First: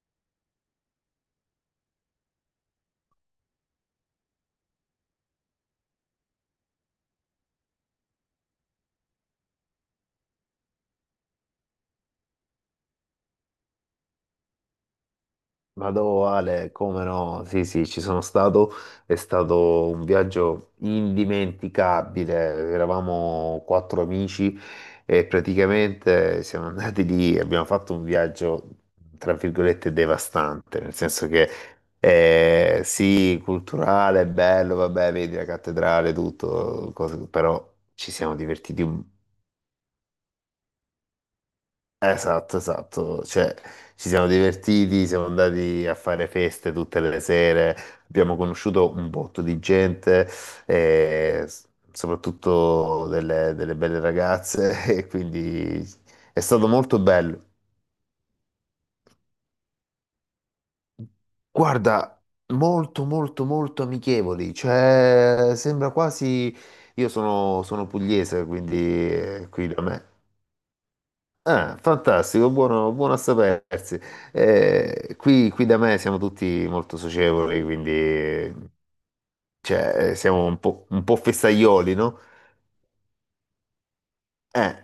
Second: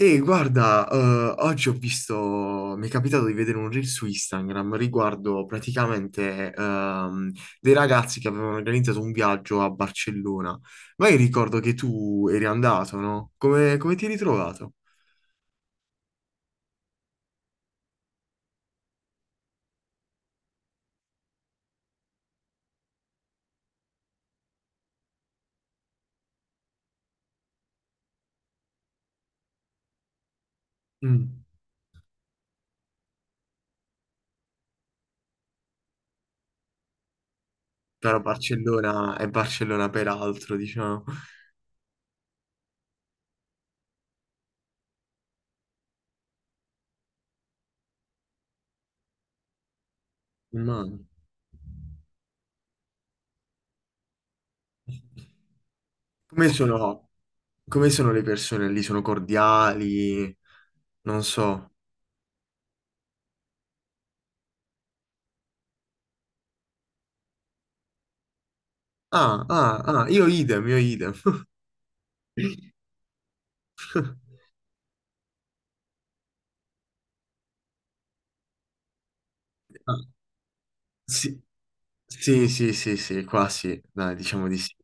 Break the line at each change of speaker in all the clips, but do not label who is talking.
E guarda, oggi ho visto, mi è capitato di vedere un reel su Instagram riguardo praticamente dei ragazzi che avevano organizzato un viaggio a Barcellona. Ma io ricordo che tu eri andato, no? Come ti eri ritrovato?
Vado Ale, come no? Sì, sì, ci sono stato, è stato un viaggio indimenticabile. Eravamo quattro amici e praticamente siamo andati lì e abbiamo fatto un viaggio, tra virgolette, devastante, nel senso
Mm.
che sì, culturale, bello, vabbè, vedi la cattedrale, tutto, però ci
Però
siamo divertiti.
Barcellona è Barcellona peraltro, diciamo.
Esatto, esatto, cioè ci siamo divertiti, siamo andati a fare feste tutte le sere, abbiamo conosciuto un botto di gente,
Ma-
eh, s- soprattutto delle belle ragazze, e quindi è
Come
stato molto
sono,
bello.
come sono le persone lì? Sono cordiali? Non so.
Guarda, molto, molto, molto amichevoli, cioè sembra quasi... Io sono pugliese, quindi
Ah,
qui da
ah,
me.
ah, io idem, io idem.
Ah, fantastico, buono, buono a sapersi. Qui da me siamo tutti molto socievoli, quindi
Ah,
siamo un po'
sì.
festaioli, no?
Sì, sì, sì, sì, qua sì, dai, diciamo di sì.
Eh,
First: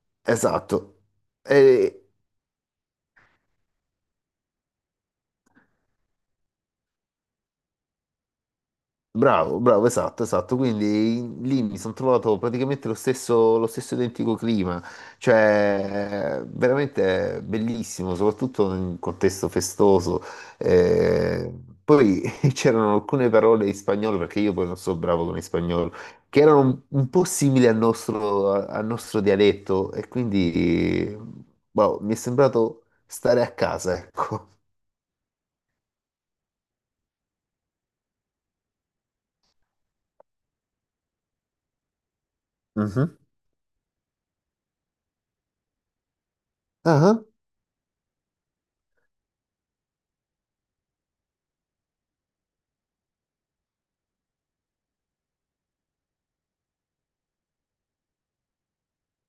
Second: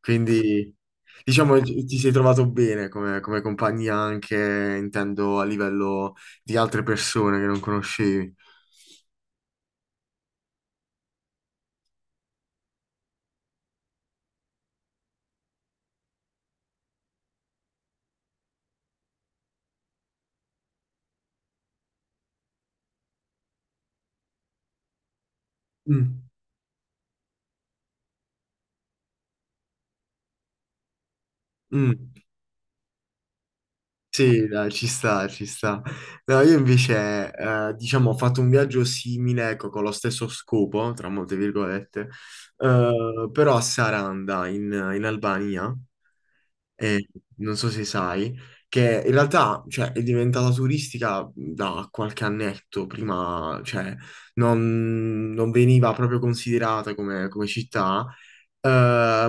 Quindi,
esatto.
diciamo, ti sei trovato bene come compagnia anche, intendo, a livello di altre persone che non conoscevi.
Bravo, bravo, esatto, esatto. Quindi lì mi sono trovato praticamente lo stesso identico clima, cioè veramente bellissimo, soprattutto in un contesto festoso. Eh, poi c'erano alcune parole in spagnolo, perché io poi non so bravo con il spagnolo,
Mm,
che erano un po' simili al nostro, al nostro dialetto e quindi boh, mi è
mm.
sembrato stare a casa,
Sì,
ecco.
dai, ci sta, ci sta. No, io invece, diciamo, ho fatto un viaggio simile, ecco, con lo stesso scopo, tra molte virgolette,
Mhm.
però a Saranda, in Albania. eh,
Ah,
Non so se sai, che in realtà, cioè, è diventata turistica da qualche annetto, prima, cioè, non veniva proprio considerata come, come città,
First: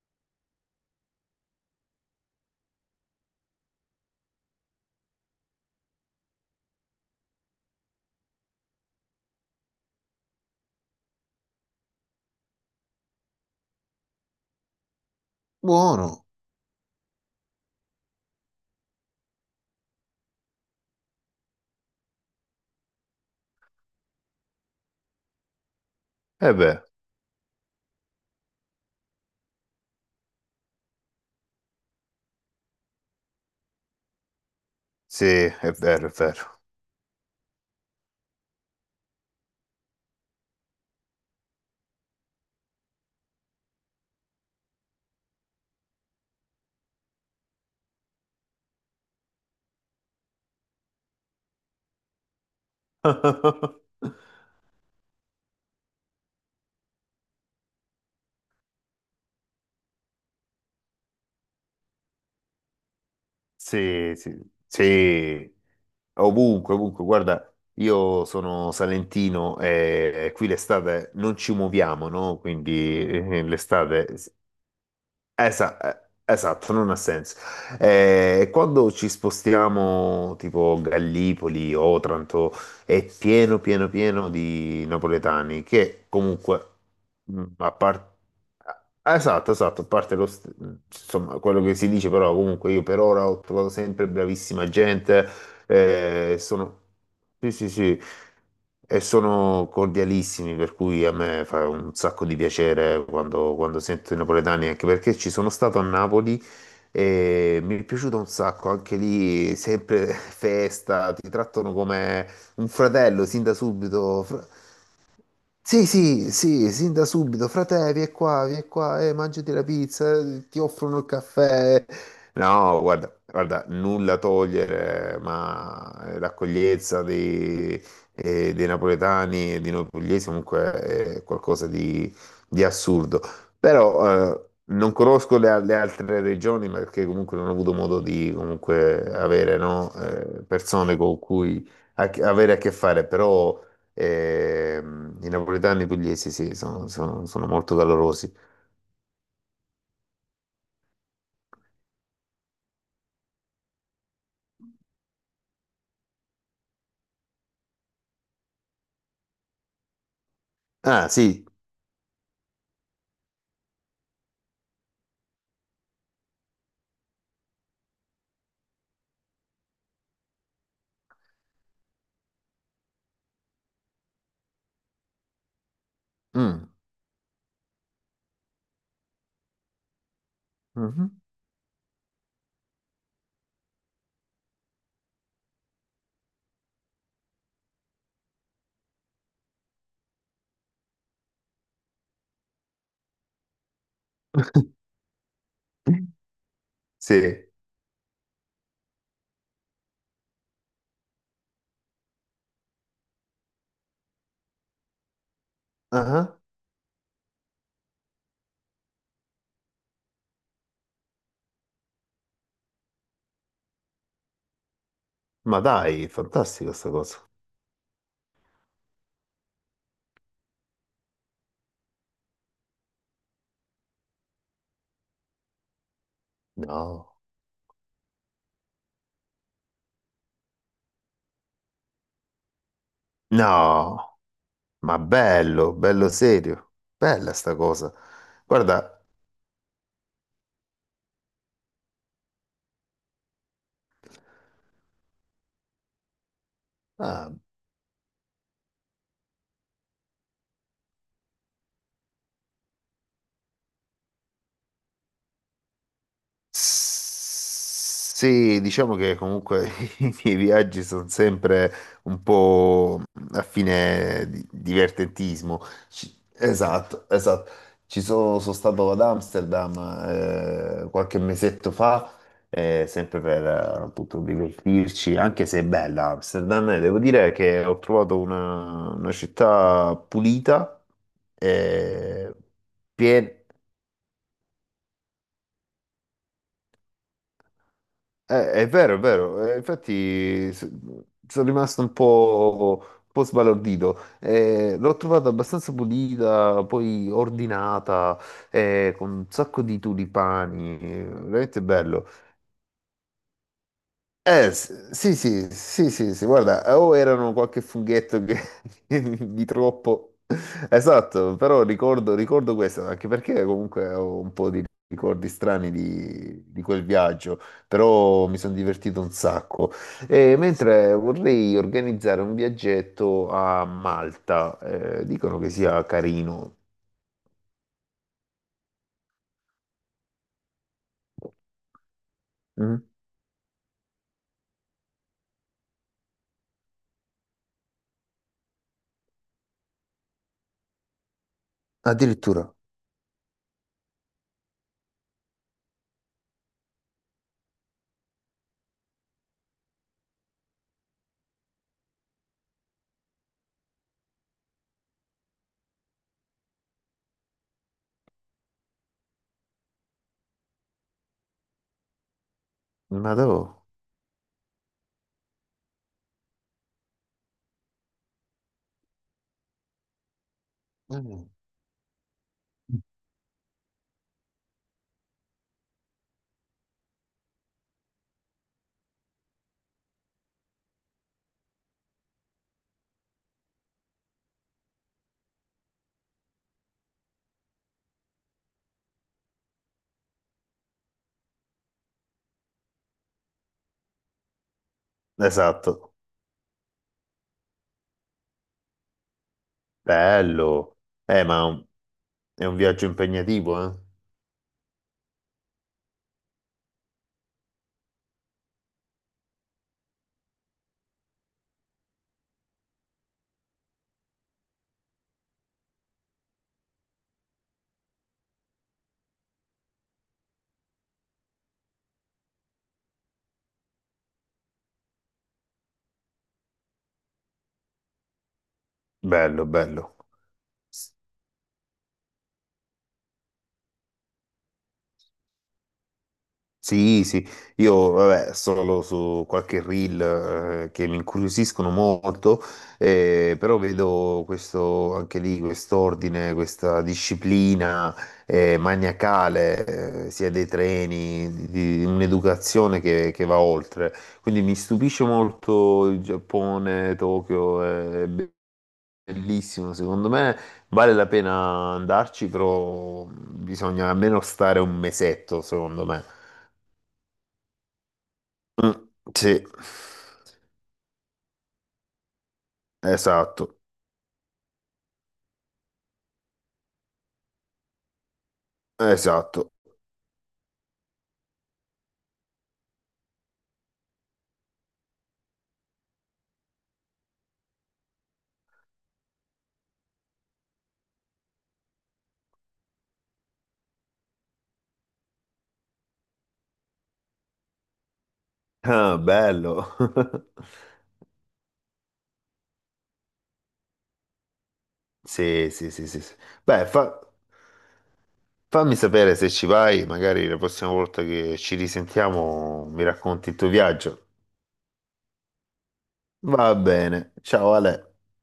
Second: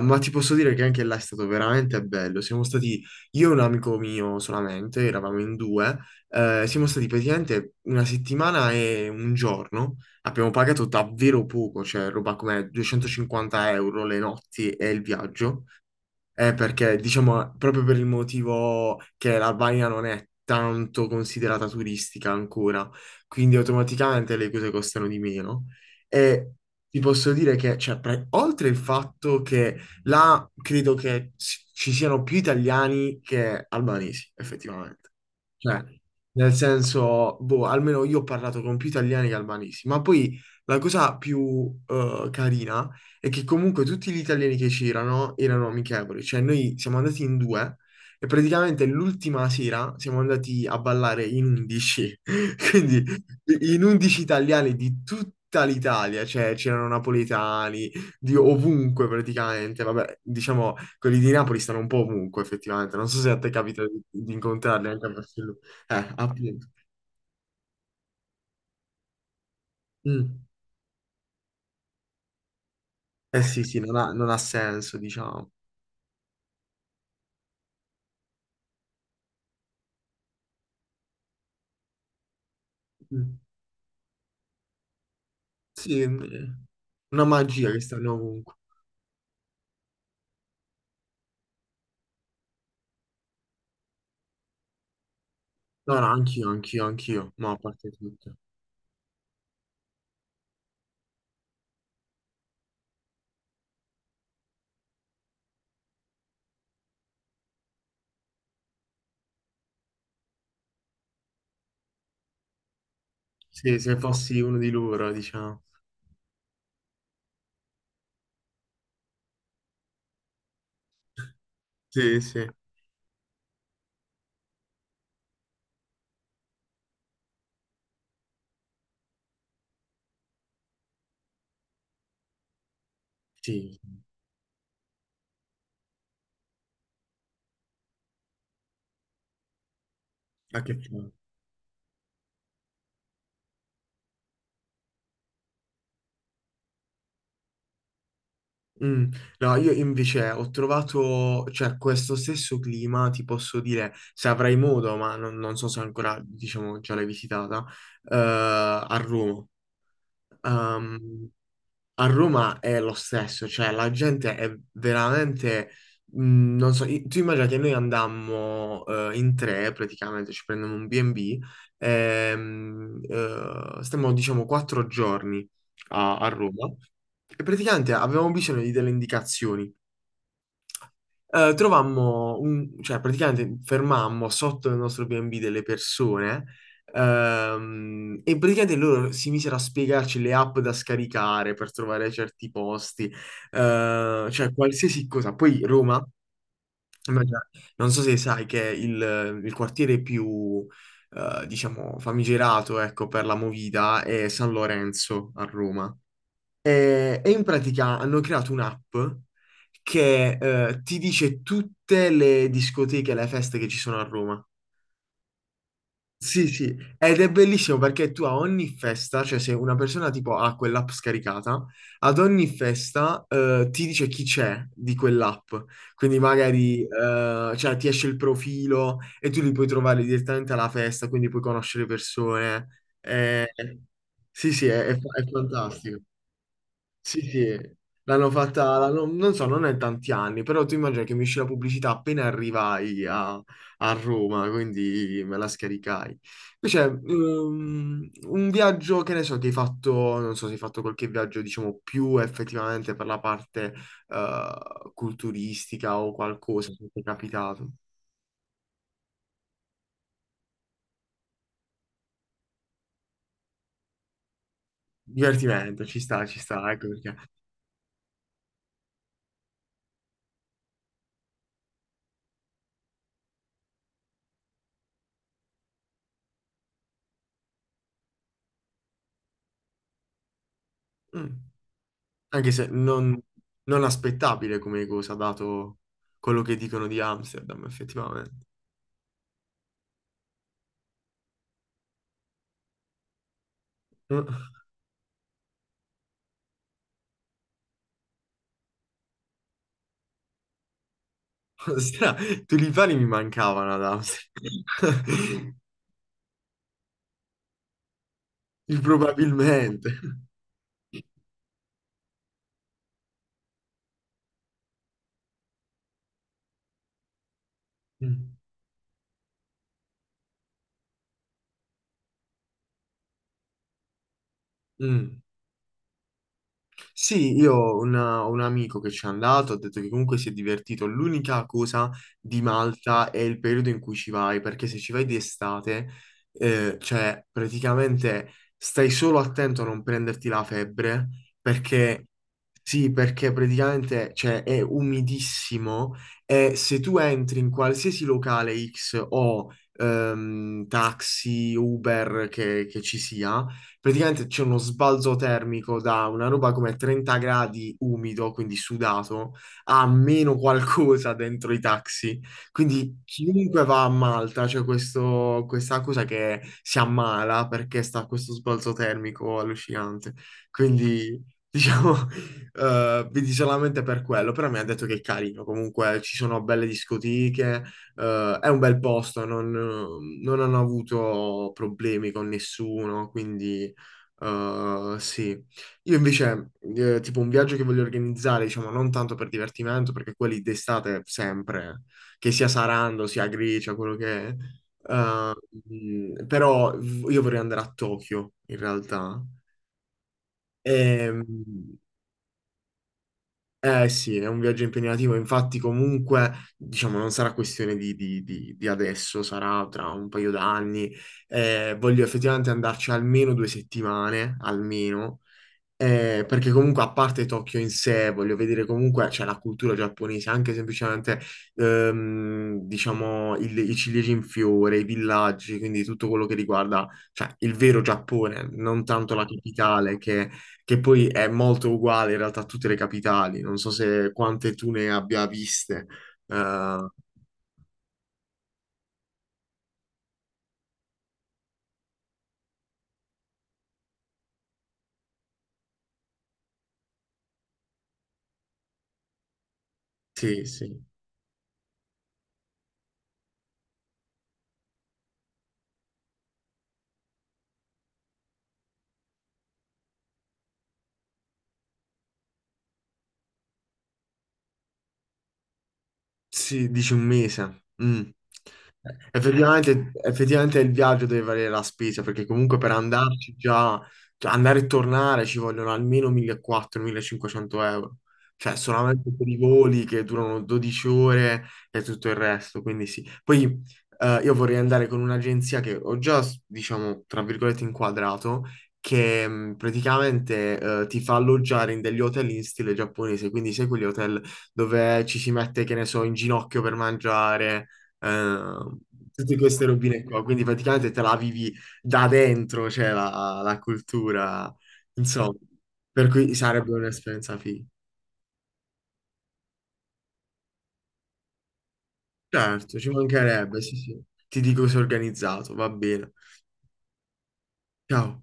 ma ti posso dire che anche là è stato veramente bello. Siamo stati, io e un amico mio solamente, eravamo in due, siamo stati praticamente una settimana e un giorno, abbiamo pagato davvero poco, cioè roba come 250 euro le notti e il viaggio.
buono.
Perché diciamo proprio per il motivo che l'Albania non è tanto considerata turistica ancora, quindi automaticamente le cose costano di meno. E
Eh beh.
ti posso dire che, cioè, oltre il fatto che là credo che ci siano più italiani che albanesi, effettivamente.
Sì, è
Cioè,
vero, è
nel
vero.
senso, boh, almeno io ho parlato con più italiani che albanesi, ma poi la cosa più carina è che comunque tutti gli italiani che c'erano erano amichevoli, cioè noi siamo andati in due e praticamente l'ultima sera siamo andati a ballare in 11, quindi in 11 italiani di tutta l'Italia, cioè c'erano napoletani di ovunque praticamente, vabbè, diciamo quelli di Napoli stanno un po' ovunque effettivamente, non so se a te capita di,
Sì,
di
sì,
incontrarli anche a
sì,
Barcellona. Appunto.
ovunque, ovunque. Guarda, io sono salentino e
Mm.
qui l'estate non ci muoviamo, no? Quindi
Eh sì, sì, non
l'estate...
ha, non ha senso, diciamo.
Esatto, non ha senso. Quando ci spostiamo tipo Gallipoli, Otranto, è
Mm.
pieno, pieno, pieno di napoletani
Sì,
che comunque,
una
a
magia che stanno
parte...
ovunque.
Esatto, esatto, a parte quello che si dice, però comunque io per ora ho trovato sempre bravissima gente,
No, no, anch'io,
sono...
anch'io, anch'io, ma
Sì,
a
sì,
parte
sì.
tutto.
E sono cordialissimi, per cui a me fa un sacco di piacere quando sento i napoletani, anche perché ci sono stato a Napoli e mi è piaciuto un sacco, anche lì sempre festa, ti trattano come un fratello sin da
Sì, se
subito.
fossi uno di loro, diciamo.
Sì, sì, sì, sin da subito, frate, vieni qua, mangiati la pizza, ti offrono il caffè.
Sì, sì.
No, guarda, guarda, nulla a togliere, ma l'accoglienza dei napoletani e di noi pugliesi comunque è qualcosa di assurdo.
Sì,
Però non conosco le altre regioni perché comunque non ho avuto modo di comunque avere no,
a che
persone
fine.
con cui avere a che fare, però... E, i napoletani pugliesi, sì, sono molto calorosi.
Mm. No, io invece ho trovato, cioè, questo stesso clima, ti posso dire, se avrai modo, ma non so se ancora, diciamo, già l'hai visitata, a Roma.
Ah,
Ehm,
sì.
A Roma è lo stesso, cioè la gente è veramente, non so, tu immagina che noi andammo in tre praticamente, ci prendiamo un B&B, stiamo diciamo 4 giorni a,
Mm.
Roma e praticamente avevamo bisogno di delle indicazioni,
Mhm.
trovammo, cioè praticamente fermammo sotto il nostro B&B delle persone e praticamente loro si misero a spiegarci le app da scaricare per trovare certi posti, cioè qualsiasi cosa. Poi Roma, immagina-
Sì.
non so se sai che è il quartiere più, diciamo, famigerato, ecco, per la movida è San Lorenzo a Roma.
Ah,
E in pratica hanno creato un'app che ti dice tutte le discoteche, le feste che ci sono a Roma.
ma dai,
Sì, sì,
fantastico sta
ed
cosa.
è bellissimo perché tu a ogni festa, cioè se una persona tipo ha quell'app scaricata, ad ogni festa ti dice chi c'è di quell'app. Quindi magari
No.
cioè, ti esce il profilo e tu li puoi trovare direttamente alla festa, quindi puoi conoscere persone. Eh,
No,
sì, sì, è,
ma
è fa- è
bello,
fantastico.
bello serio.
Sì,
Bella sta
sì,
cosa.
l'hanno fatta,
Guarda,
non so, non è tanti anni, però tu immagina che mi uscì la pubblicità appena arrivai a Roma, quindi me la scaricai. Invece,
ah,
un viaggio, che ne so, che hai fatto, non so se hai fatto qualche viaggio, diciamo, più effettivamente per la parte, culturistica o qualcosa, se ti è capitato.
sì, diciamo che comunque i miei viaggi sono sempre un po' a divertentismo.
Divertimento, ci sta, ecco
Esatto,
perché.
esatto. Ci sono, sono stato ad Amsterdam qualche mesetto fa, sempre per appunto divertirci, anche se è bella Amsterdam, e devo dire che ho trovato una città pulita,
Mm.
e
Anche se non,
piena.
non aspettabile come cosa, dato quello che dicono di Amsterdam, effettivamente.
È vero, eh, sono rimasto un po' sbalordito.
Eh,
L'ho trovata abbastanza pulita, poi ordinata, con un sacco di tulipani, veramente bello.
Stra- Tulipani mi mancavano ad
Sì, sì,
Amsterdam.
sì, sì, sì, guarda, o erano qualche funghetto di
Probabilmente.
troppo, esatto, però ricordo, ricordo questo, anche perché comunque ho un po' di ricordi strani di quel viaggio, però
Mm.
mi sono divertito un sacco. E mentre vorrei organizzare un viaggetto a Malta,
Mm.
dicono che sia carino.
Sì, io ho un amico che ci è andato, ha detto che comunque si è divertito. L'unica cosa di
Mm?
Malta è il periodo in cui ci vai, perché se ci vai di estate, cioè praticamente stai solo attento a non prenderti la febbre, perché
Addirittura,
sì, perché praticamente cioè, è umidissimo e se tu entri in qualsiasi locale X o taxi, Uber che ci sia, praticamente c'è uno sbalzo termico da una roba come 30 gradi umido, quindi sudato, a meno qualcosa dentro i taxi. Quindi
ma dove?
chiunque va a Malta c'è questa cosa che si ammala perché sta a questo sbalzo termico allucinante. Quindi
Mm.
diciamo, vedi solamente per quello, però mi ha detto che è carino, comunque ci sono belle discoteche, è un bel posto, non, non hanno avuto problemi con nessuno, quindi. Sì, io invece, tipo un viaggio che voglio organizzare, diciamo, non tanto per divertimento, perché quelli d'estate sempre, che sia Sarando, sia Grecia, quello che è. Mm.
Esatto,
Però io vorrei andare a Tokyo, in realtà.
bello.
E,
Ma è un viaggio impegnativo, eh?
eh sì, è un viaggio impegnativo, infatti comunque, diciamo, non sarà questione di, di adesso, sarà tra un paio d'anni. Voglio effettivamente andarci almeno 2 settimane, almeno. Perché comunque a parte Tokyo in sé, voglio vedere comunque, c'è la cultura giapponese, anche semplicemente, diciamo, i ciliegi in fiore, i villaggi, quindi tutto quello che riguarda, cioè, il vero Giappone, non tanto la
Bello, bello.
capitale, che,
S-
poi è molto uguale in realtà a tutte le capitali, non so se quante tu ne abbia viste. Eh,
Sì, sì, io vabbè, solo su qualche reel che mi incuriosiscono molto, però vedo questo, anche lì quest'ordine, questa disciplina maniacale, sia
sì,
dei
sì.
treni, di un'educazione che va oltre. Quindi mi stupisce molto il Giappone, Tokyo, eh, bellissimo, secondo me vale la pena andarci, però bisogna almeno stare un mesetto, secondo me.
Sì, dici un mese. Mm.
Mm, sì,
Effettivamente, effettivamente il viaggio deve valere la spesa perché comunque per andarci
esatto,
già, cioè andare e tornare ci vogliono almeno 1400-1500 euro, cioè solamente per i
esatto.
voli che durano 12 ore e tutto il resto, quindi sì. Poi io vorrei andare con un'agenzia che ho già, diciamo, tra virgolette inquadrato, che praticamente ti fa alloggiare in degli hotel in stile giapponese, quindi sai quegli hotel dove ci si mette, che ne so, in ginocchio per mangiare, eh,
Ah,
tutte queste
bello.
robine qua. Quindi praticamente te la vivi da dentro, cioè la, cultura, insomma,
Sì, sì, sì, sì,
per
sì.
cui
Beh,
sarebbe un'esperienza figa.
fammi sapere se ci vai, magari la prossima volta che ci risentiamo
Certo,
mi
ci
racconti il tuo
mancherebbe, sì, sì.
viaggio.
Ti dico se è organizzato, va bene.
Va bene, ciao Ale.
Ciao.